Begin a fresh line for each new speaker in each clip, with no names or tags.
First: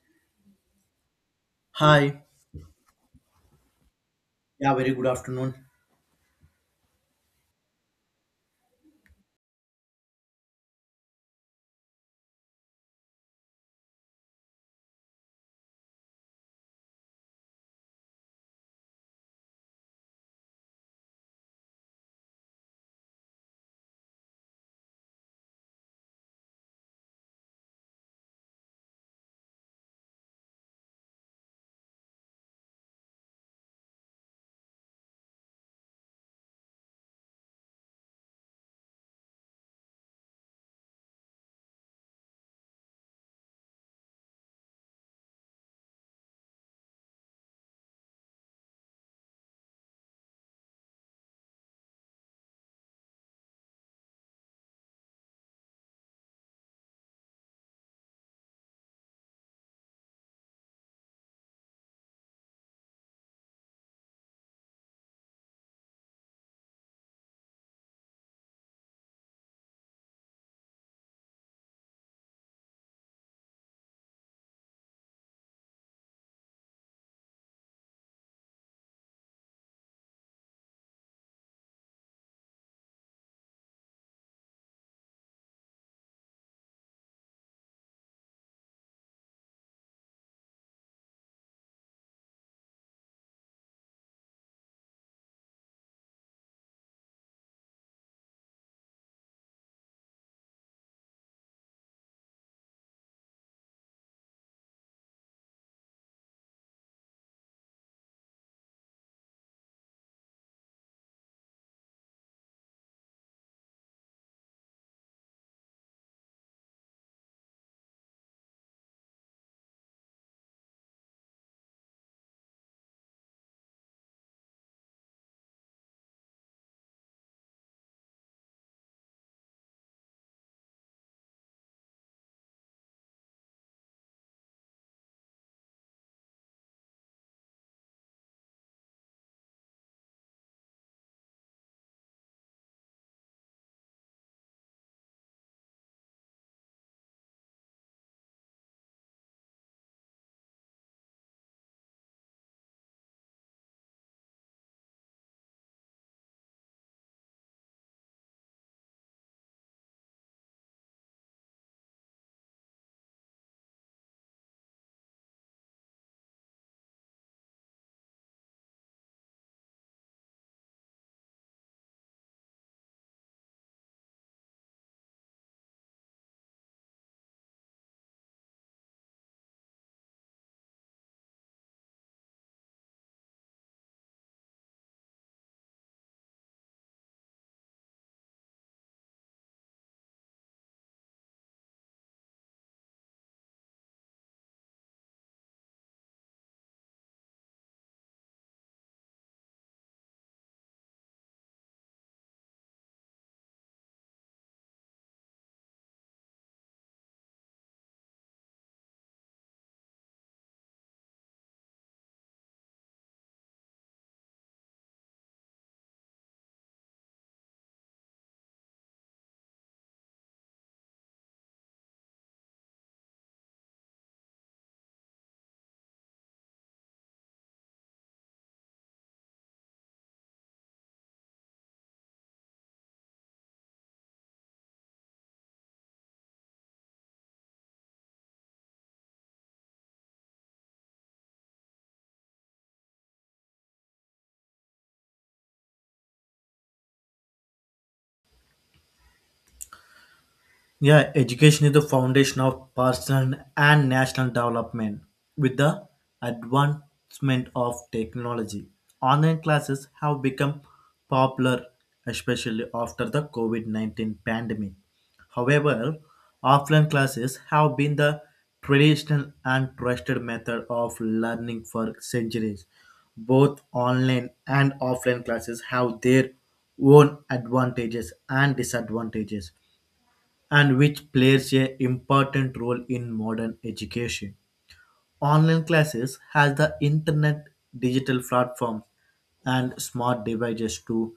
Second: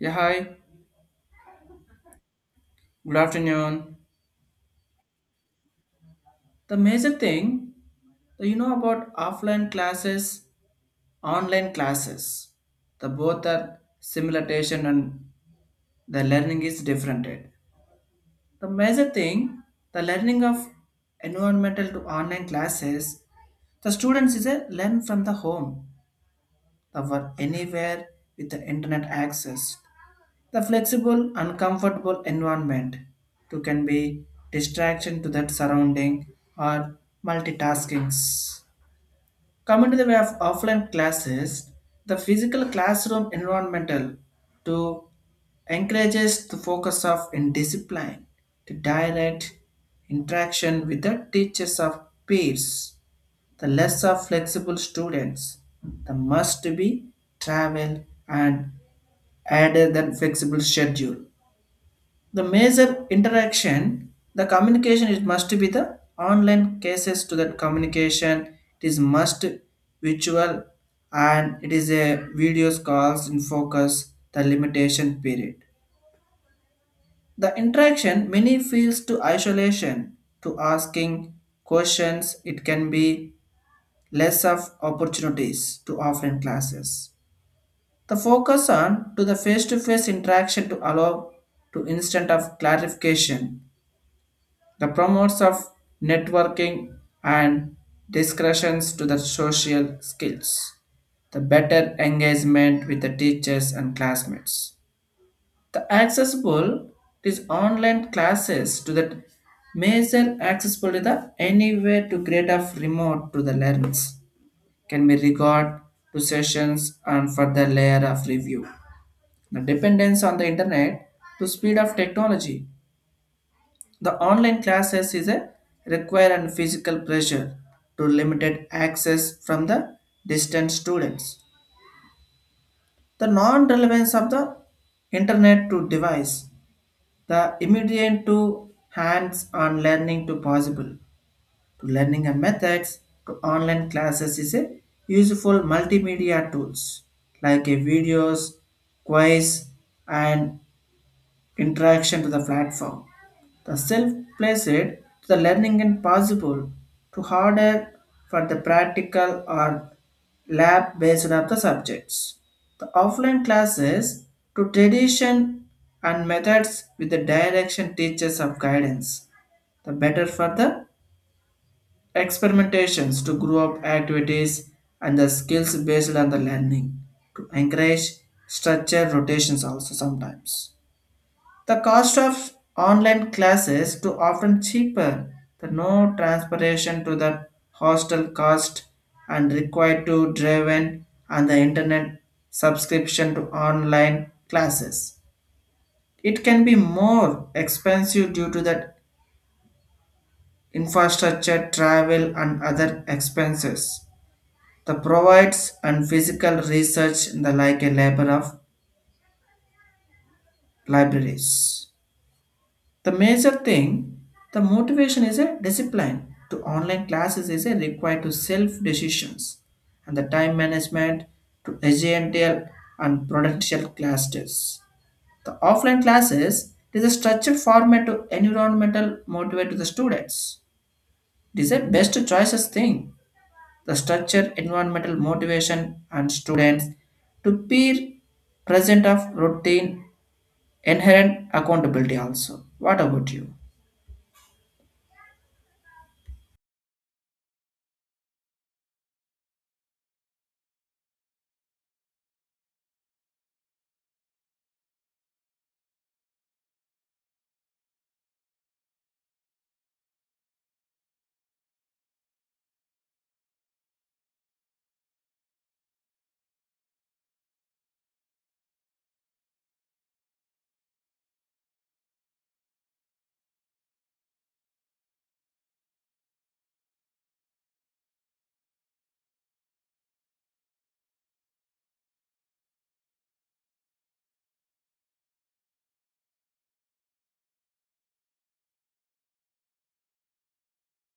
Yeah, hi.
Hi.
Good afternoon.
Yeah, very good afternoon.
The major thing that you know about offline classes, online classes, the both are simulation and the learning is different. The major thing, the learning of environmental to online classes, the students is a learn from the home that were anywhere with the internet access. The flexible, uncomfortable environment too can be distraction to that surrounding or multitaskings. Coming to the way of offline classes, the physical classroom environmental to encourages the focus of in discipline, to direct interaction with the teachers of peers the less of flexible students, the must be travel and added than flexible schedule. The major interaction, the communication it must be the online cases to that communication. It is must virtual and it is a videos calls in focus the limitation period. The interaction many feels to isolation to asking questions. It can be less of opportunities to offline classes. The focus on to the face-to-face interaction to allow to instant of clarification, the promotes of networking and discussions to the social skills, the better engagement with the teachers and classmates. The accessible is online classes to the major accessible to the anywhere to grade of remote to the learners can be regard to sessions and further layer of review. The dependence on the internet to speed of technology. The online classes is a require and physical pressure to limited access from the distant students. The non-relevance of the internet to device. The immediate to hands-on learning to possible to learning and methods to online classes is a useful multimedia tools like a videos, quiz, and interaction to the platform. The self-placed to the learning and possible to harder for the practical or lab based of the subjects. The offline classes to tradition and methods with the direction teachers of guidance the better for the experimentations to grow up activities and the skills based on the learning to encourage structured rotations also sometimes. The cost of online classes to often cheaper, the no transportation to the hostel cost and required to drive in and the internet subscription to online classes. It can be more expensive due to the infrastructure, travel and other expenses. The provides and physical research in the like a labor of libraries. The major thing, the motivation is a discipline to online classes is a required to self decisions and the time management to agile and prudential classes. The offline classes it is a structured format to environmental motivate to the students. It is a best choices thing, the structure, environmental motivation, and students to be present of routine, inherent accountability also. What about you?
Yeah, education is the foundation of personal and national development. With the advancement of technology, online classes have become popular, especially after the COVID 19 pandemic. However, offline classes have been the traditional and trusted method of learning for centuries. Both online and offline classes have their own advantages and disadvantages and which plays a important role in modern education. Online classes has the internet, digital platforms, and smart devices to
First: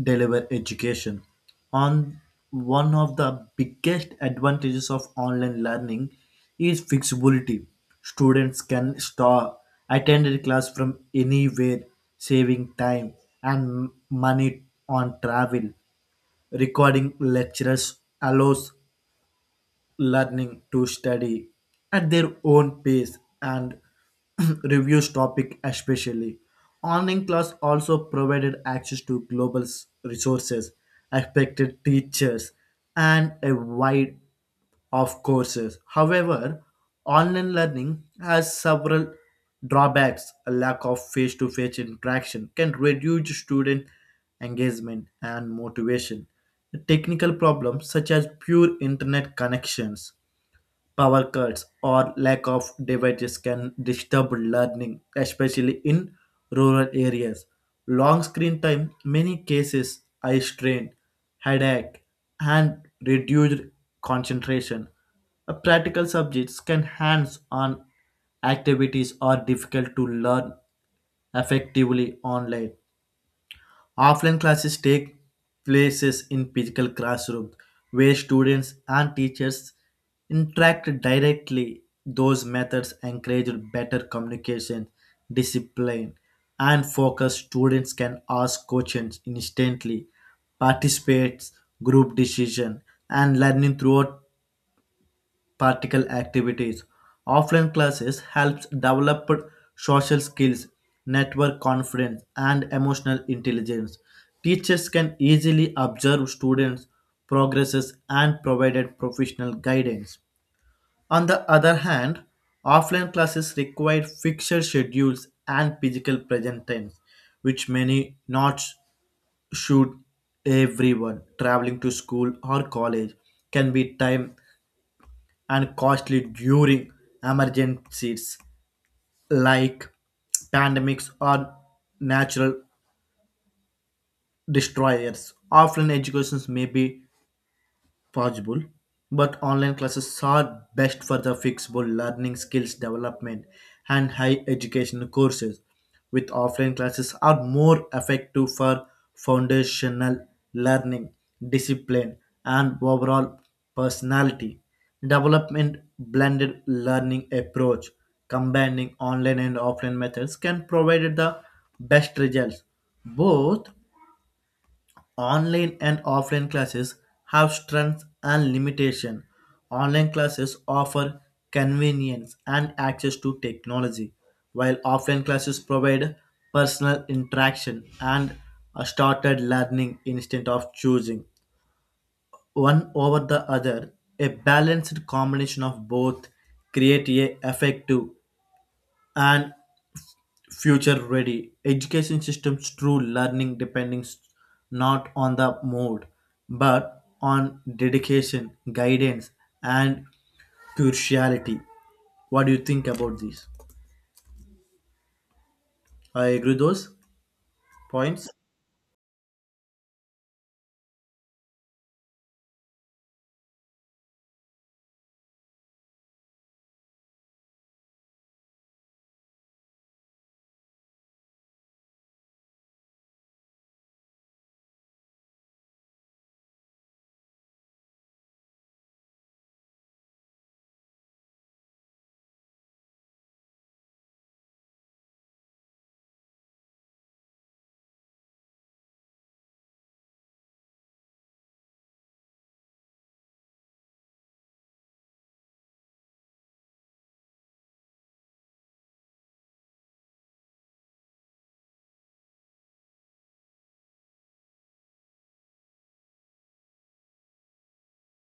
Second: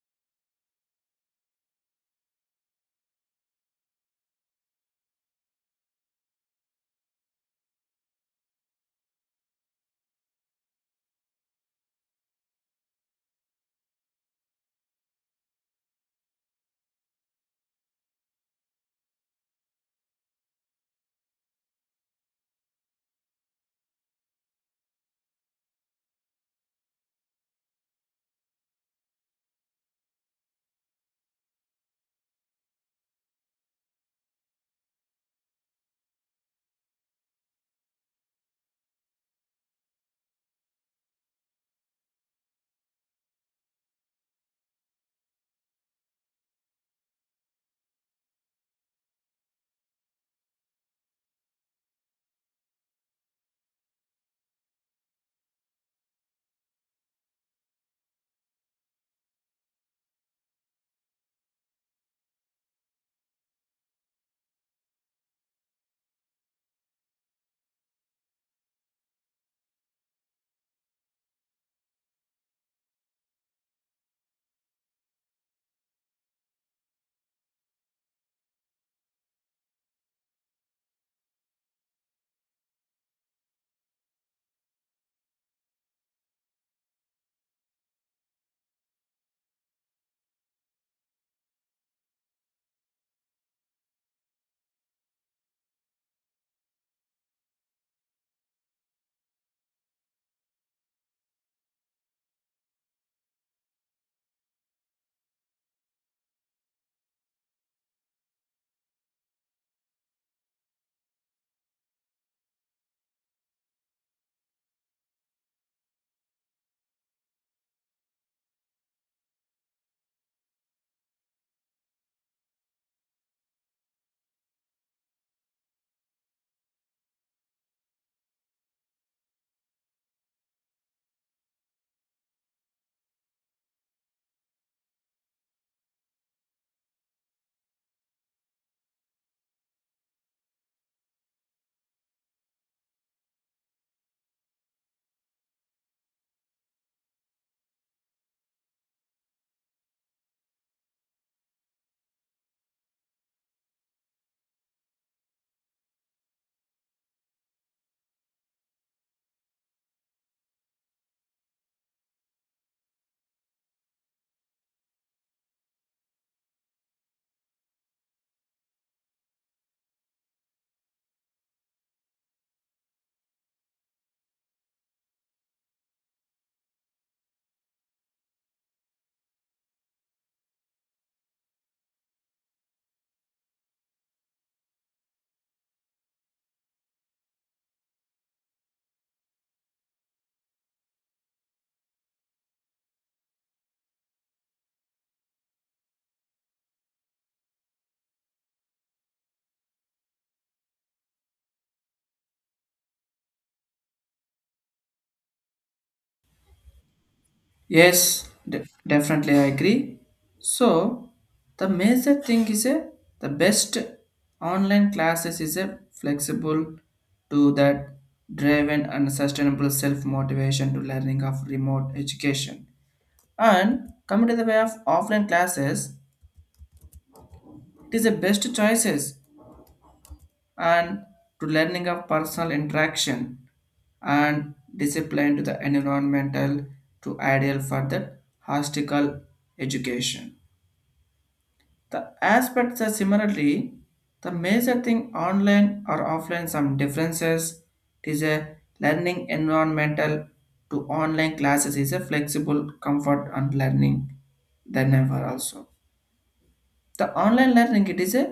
deliver education. On one of the biggest advantages of online learning is flexibility. Students can start attend a class from anywhere, saving time and money on travel recording lectures allows learning to study at their own pace and reviews topic especially. Online class also provided access to global s- resources, expected teachers, and a wide of courses. However, online learning has several drawbacks. A lack of face to face interaction can reduce student engagement, and motivation. The technical problems such as poor internet connections, power cuts, or lack of devices can disturb learning, especially in rural areas. Long screen time, many cases eye strain, headache, and reduced concentration. Practical subjects can hands-on activities are difficult to learn effectively online. Offline classes take places in physical classroom where students and teachers interact directly. Those methods encourage better communication, discipline, and focus. Students can ask questions instantly, participate group decision, and learning throughout practical activities. Offline classes helps develop social skills, network confidence, and emotional intelligence. Teachers can easily observe students' progresses and provide professional guidance. On the other hand, offline classes require fixed schedules and physical presence times, which many not should everyone traveling to school or college can be time and costly during emergencies like pandemics or natural destroyers. Offline educations may be possible, but online classes are best for the flexible learning skills development and high education courses, with offline classes are more effective for foundational learning, discipline, and overall personality development blended learning approach combining online and offline methods can provide the best results both online and offline classes have strengths and limitations. Online classes offer convenience and access to technology, while offline classes provide personal interaction and a started learning instead of choosing one over the other. A balanced combination of both create a effective and future ready. Education systems true learning depends not on the mode but on dedication, guidance and curiosity. What do you think about this? I agree those points.
Yes, definitely I agree. So the major thing is a the best online classes is a flexible to that driven and sustainable self motivation to learning of remote education, and coming to the way of offline classes it is the best choices and to learning of personal interaction and discipline to the environmental to ideal for the hostical education. The aspects are similarly the major thing online or offline, some differences is a learning environmental to online classes is a flexible comfort and learning than ever also. The online learning it is a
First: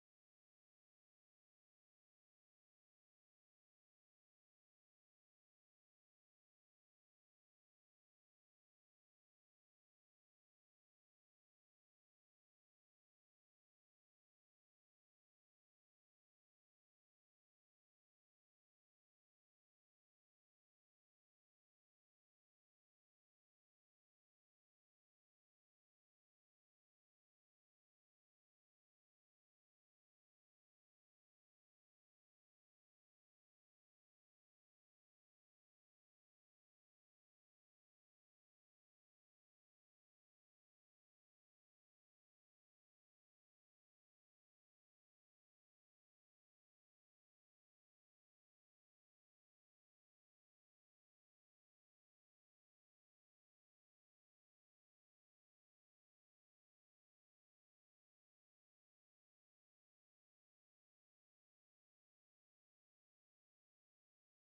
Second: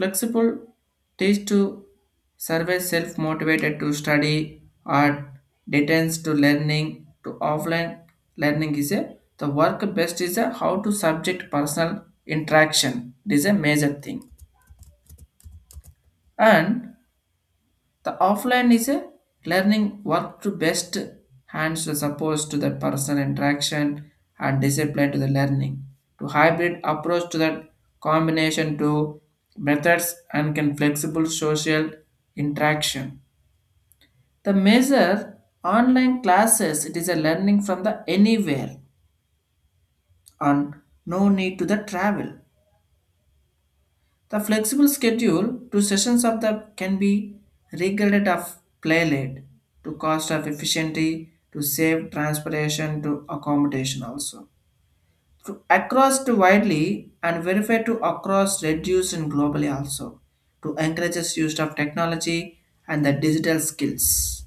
flexible teach to survey self motivated to study or detains to learning to offline learning is a the work best is a how to subject personal interaction, it is a major thing. And the offline is a learning work to best hands to suppose to the personal interaction and discipline to the learning. To hybrid approach to the combination to methods and can flexible social interaction. The measure online classes it is a learning from the anywhere and no need to the travel. The flexible schedule to sessions of the can be regarded of play late to cost of efficiency to save transportation to accommodation also. To across to widely and verify to across reduce and globally also, to encourages use of technology and the digital skills.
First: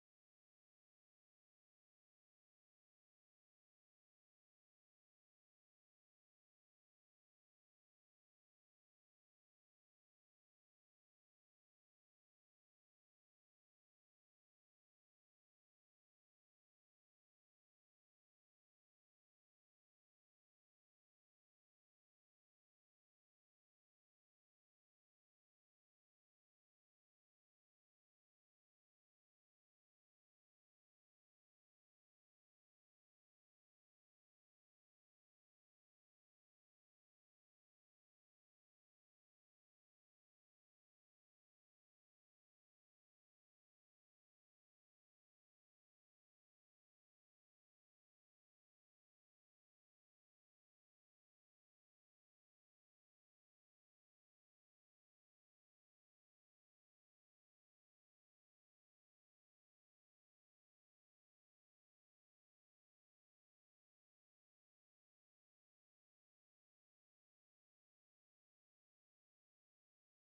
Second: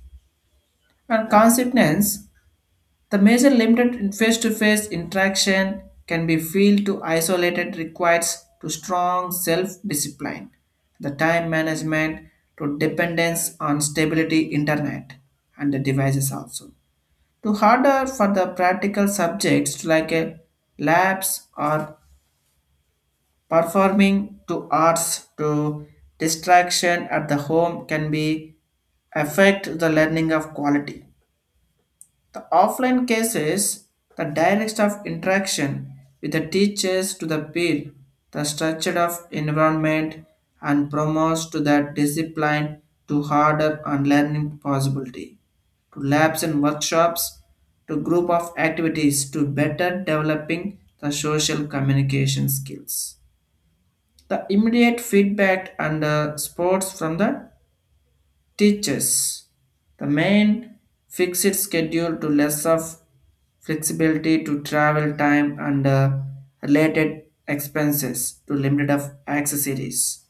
And consequence the major limited in face-to-face interaction can be feel to isolated, requires to strong self-discipline, the time management to dependence on stability internet and the devices also. To harder for the practical subjects like a labs or performing to arts, to distraction at the home can be affect the learning of quality. The offline cases, the direct of interaction with the teachers to the peer, the structure of environment and promotes to that discipline to harder and learning possibility, to labs and workshops, to group of activities to better developing the social communication skills. The immediate feedback and sports from the teachers. The main fixed schedule to less of flexibility to travel time and related expenses to limited of accessories.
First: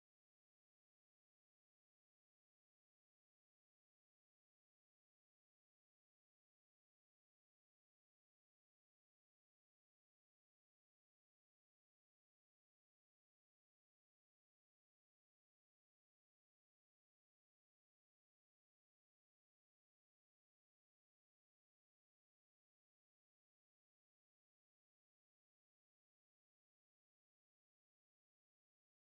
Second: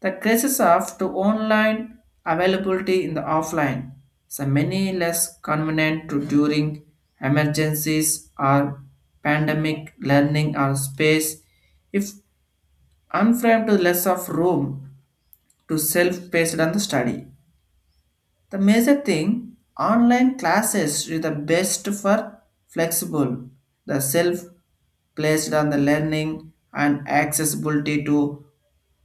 The crisis of to online availability in the offline. So many less convenient to during emergencies or pandemic learning or space, if unframed to less of room to self-paced on the study, the major thing online classes is the best for flexible, the self placed on the learning and accessibility. To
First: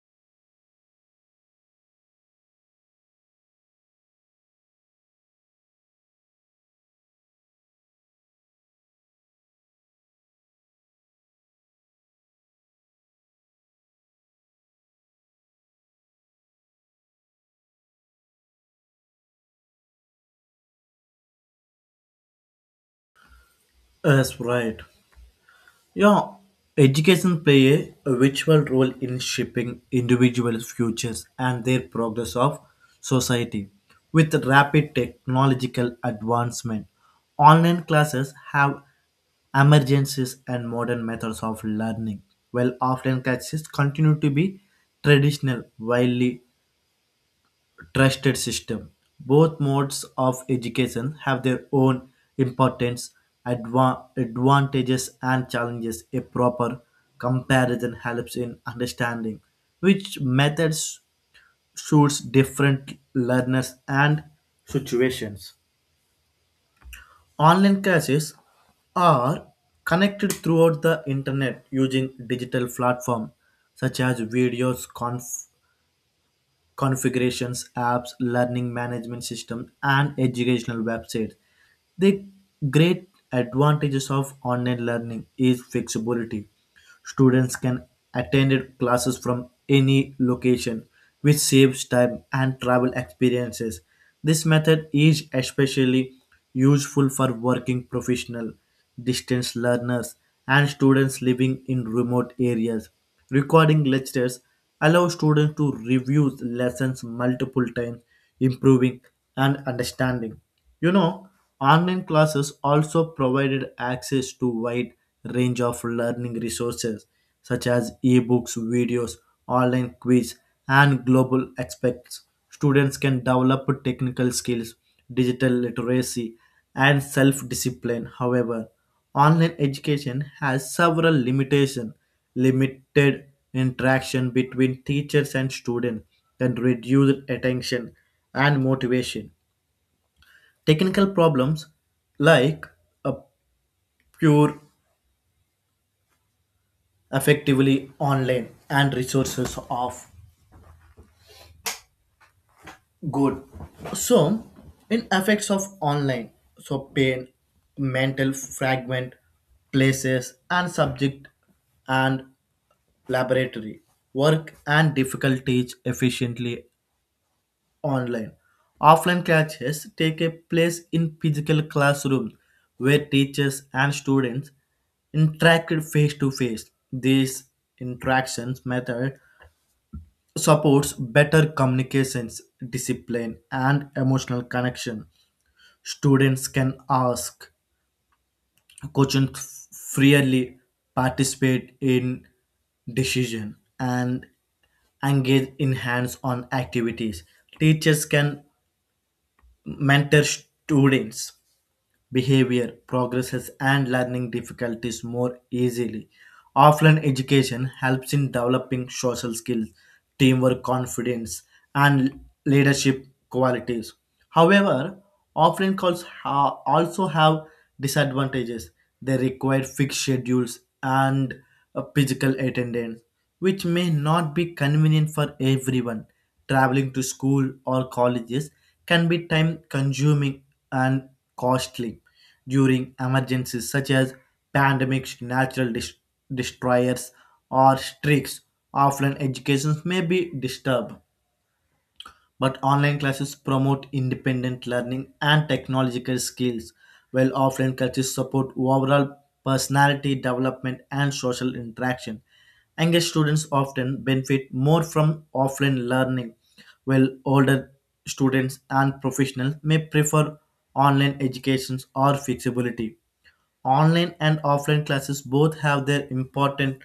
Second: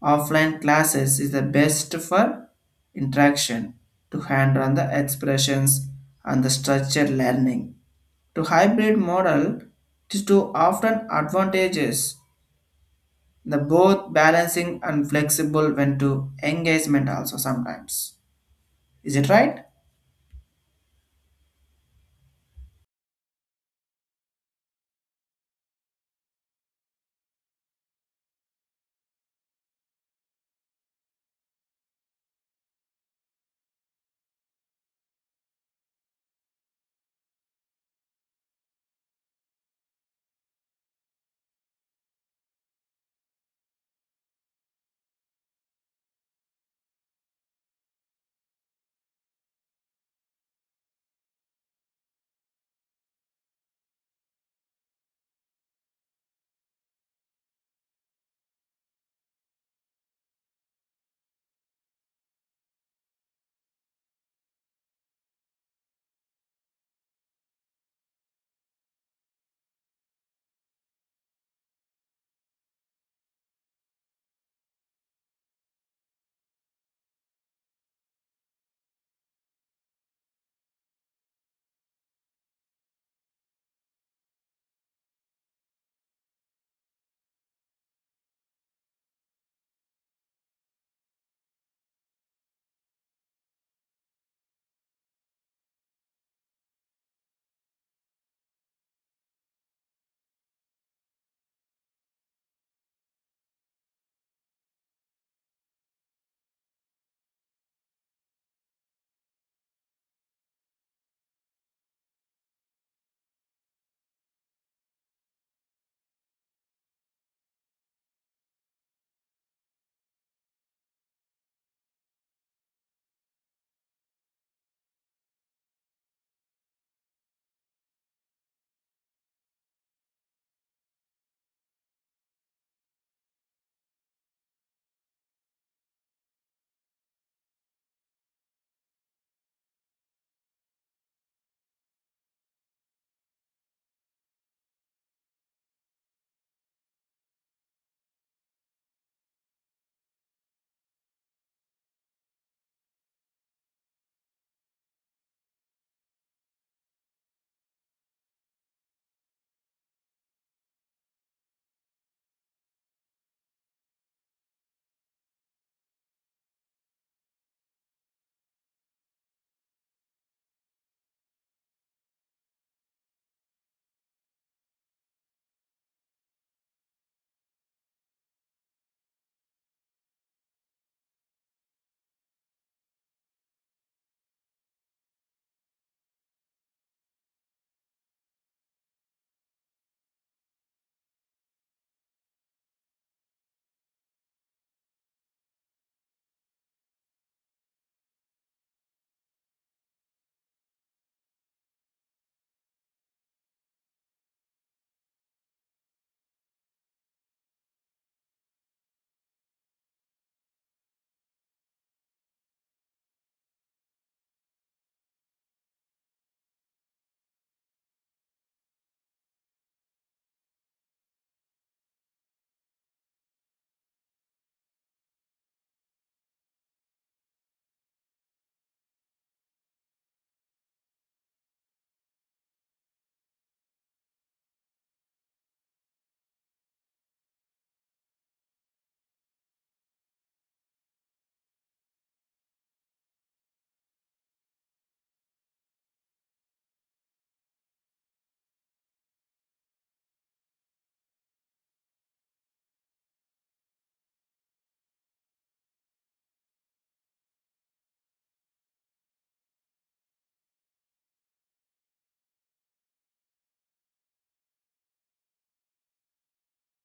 offline classes is the best for interaction to hand on the expressions and the structured learning. To hybrid model it is to often advantages the both balancing and flexible when to engagement also sometimes. Is it right?
Yes, right. Yeah, education play a virtual role in shaping individuals' futures and their progress of society. With rapid technological advancement, online classes have emergencies and modern methods of learning, while often crises, continue to be traditional, widely trusted system. Both modes of education have their own importance, advantages, and challenges. A proper comparison helps in understanding which methods suits different learners and situations. Online classes are connected throughout the internet using digital platforms such as videos, configurations, apps, learning management systems, and educational websites. The great advantages of online learning is flexibility. Students can attend classes from any location, which saves time and travel experiences. This method is especially useful for working professional, distance learners, and students living in remote areas. Recording lectures allows students to review lessons multiple times, improving and understanding. You know, online classes also provided access to wide range of learning resources such as ebooks, videos, online quiz, and global aspects students can develop technical skills, digital literacy, and self discipline. However, online education has several limitations. Limited interaction between teachers and students can reduce attention and motivation. Technical problems like a pure effectively online and resources of good. So, in effects of online, so pain, mental fragment, places and subject and laboratory, work and difficulties efficiently online. Offline classes take a place in physical classrooms where teachers and students interact face to face. These interactions method supports better communications, discipline, and emotional connection. Students can ask questions freely, participate in decision, and engage in hands-on activities. Teachers can mentor students behavior, progresses, and learning difficulties more easily. Offline education helps in developing social skills, teamwork, confidence, and leadership qualities. However, offline also have disadvantages. They require fixed schedules and a physical attendance, which may not be convenient for everyone traveling to school or colleges can be time consuming and costly during emergencies such as pandemics, natural destroyers, or streaks. Offline education may be disturbed but online classes promote independent learning and technological skills, while offline classes support overall personality development and social interaction. Engaged students often benefit more from offline learning, while older students and professionals may prefer online educations or flexibility. Online and offline classes both have their important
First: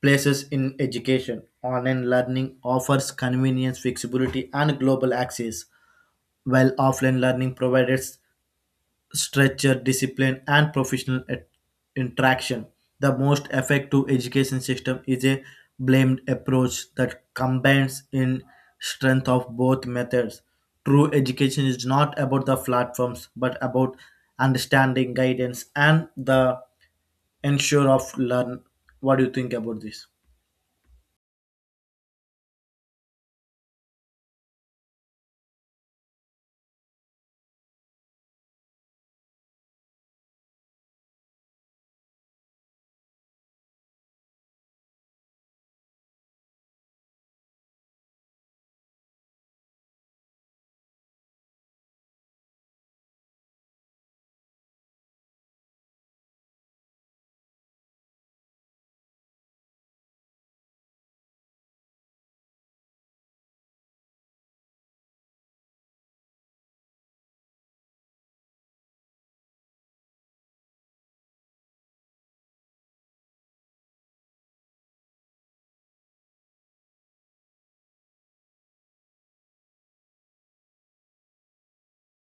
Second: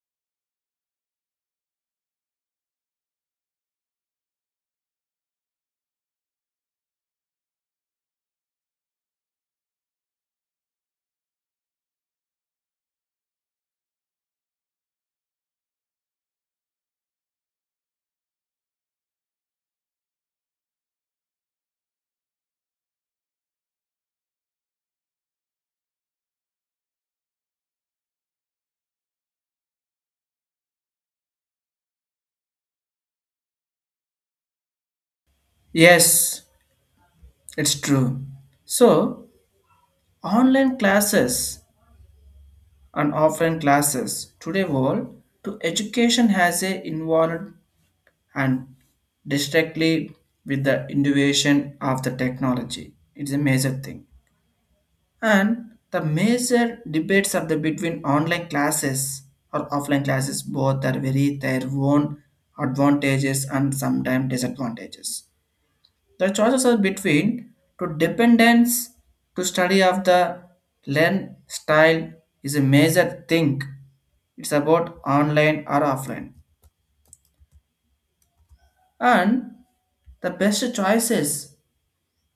places in education. Online learning offers convenience, flexibility, and global access, while offline learning provides structure, discipline, and professional interaction. The most effective education system is a blamed approach that combines in strength of both methods. True education is not about the platforms, but about understanding, guidance, and the ensure of learn. What do you think about this?
Yes, it's true. So, online classes and offline classes today world to education has a involved and directly with the innovation of the technology. It's a major thing. And the major debates are the between online classes or offline classes, both are very their own advantages and sometimes disadvantages. The choices are between to dependence to study of the learn style is a major thing. It's about online or offline. And the best choices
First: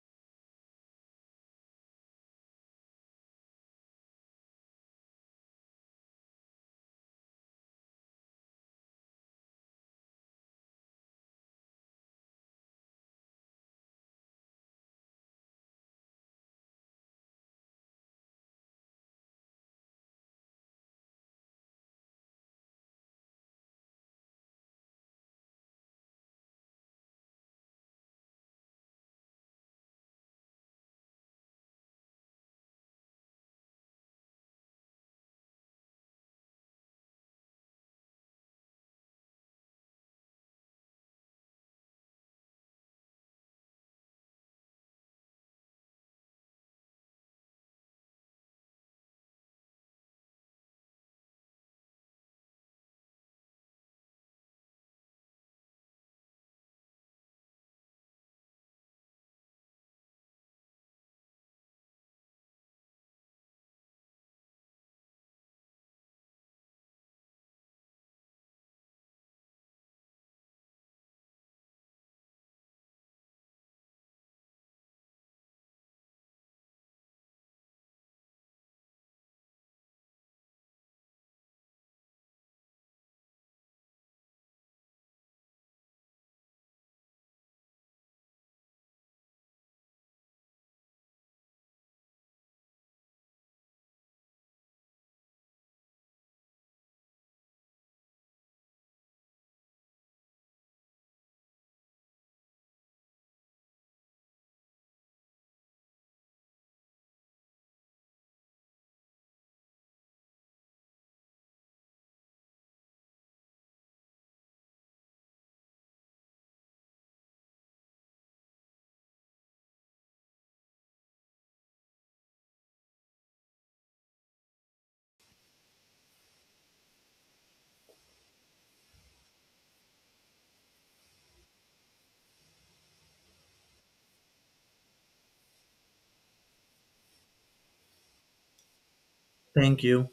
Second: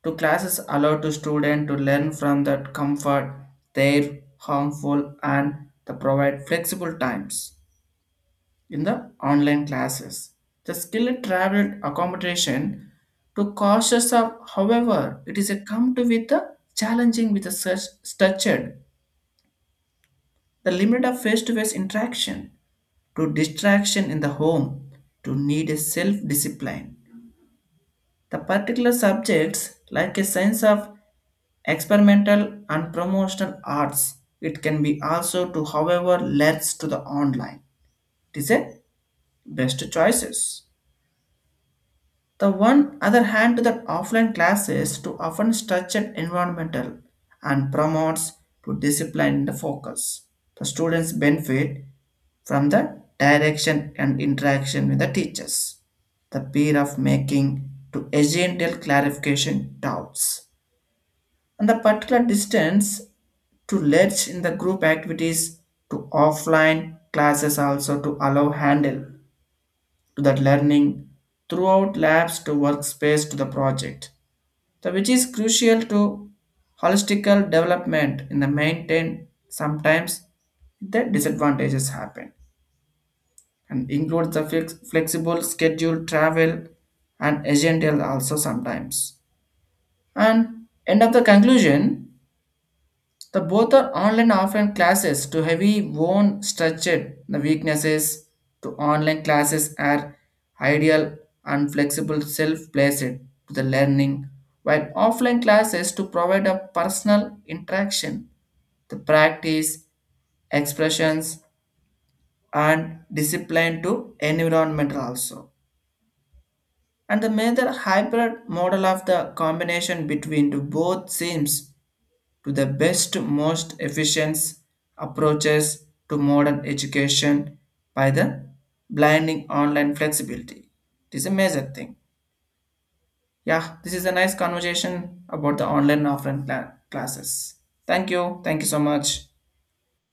to classes allow to student to learn from that comfort, their harmful and the provide flexible times in the online classes. The skilled travel accommodation to cautious of, however, it is a come to with the challenging with the such structured, the limit of face-to-face interaction, to distraction in the home, to need a self-discipline. The particular subjects like a sense of experimental and promotional arts, it can be also to however leads to the online. It is a best choices. The one other hand to that offline classes to often structured environmental and promotes to discipline and focus. The students benefit from the direction and interaction with the teachers. The peer of making to agential clarification doubts. And the particular distance to ledge in the group activities to offline classes also to allow handle to that learning throughout labs to workspace to the project, the which is crucial to holistical development in the maintain. Sometimes the disadvantages happen and include the flexible schedule travel and agential also sometimes. And end of the conclusion, the both are online and offline classes to heavy worn structured the weaknesses to online classes are ideal and flexible self-placed to the learning, while offline classes to provide a personal interaction, the practice, expressions and discipline to environment also. And the major hybrid model of the combination between the both seems to the best, most efficient approaches to modern education by the blinding online flexibility. It is a major thing. Yeah, this is a nice conversation about the online and offline classes. Thank you. Thank you so much.
Thank you.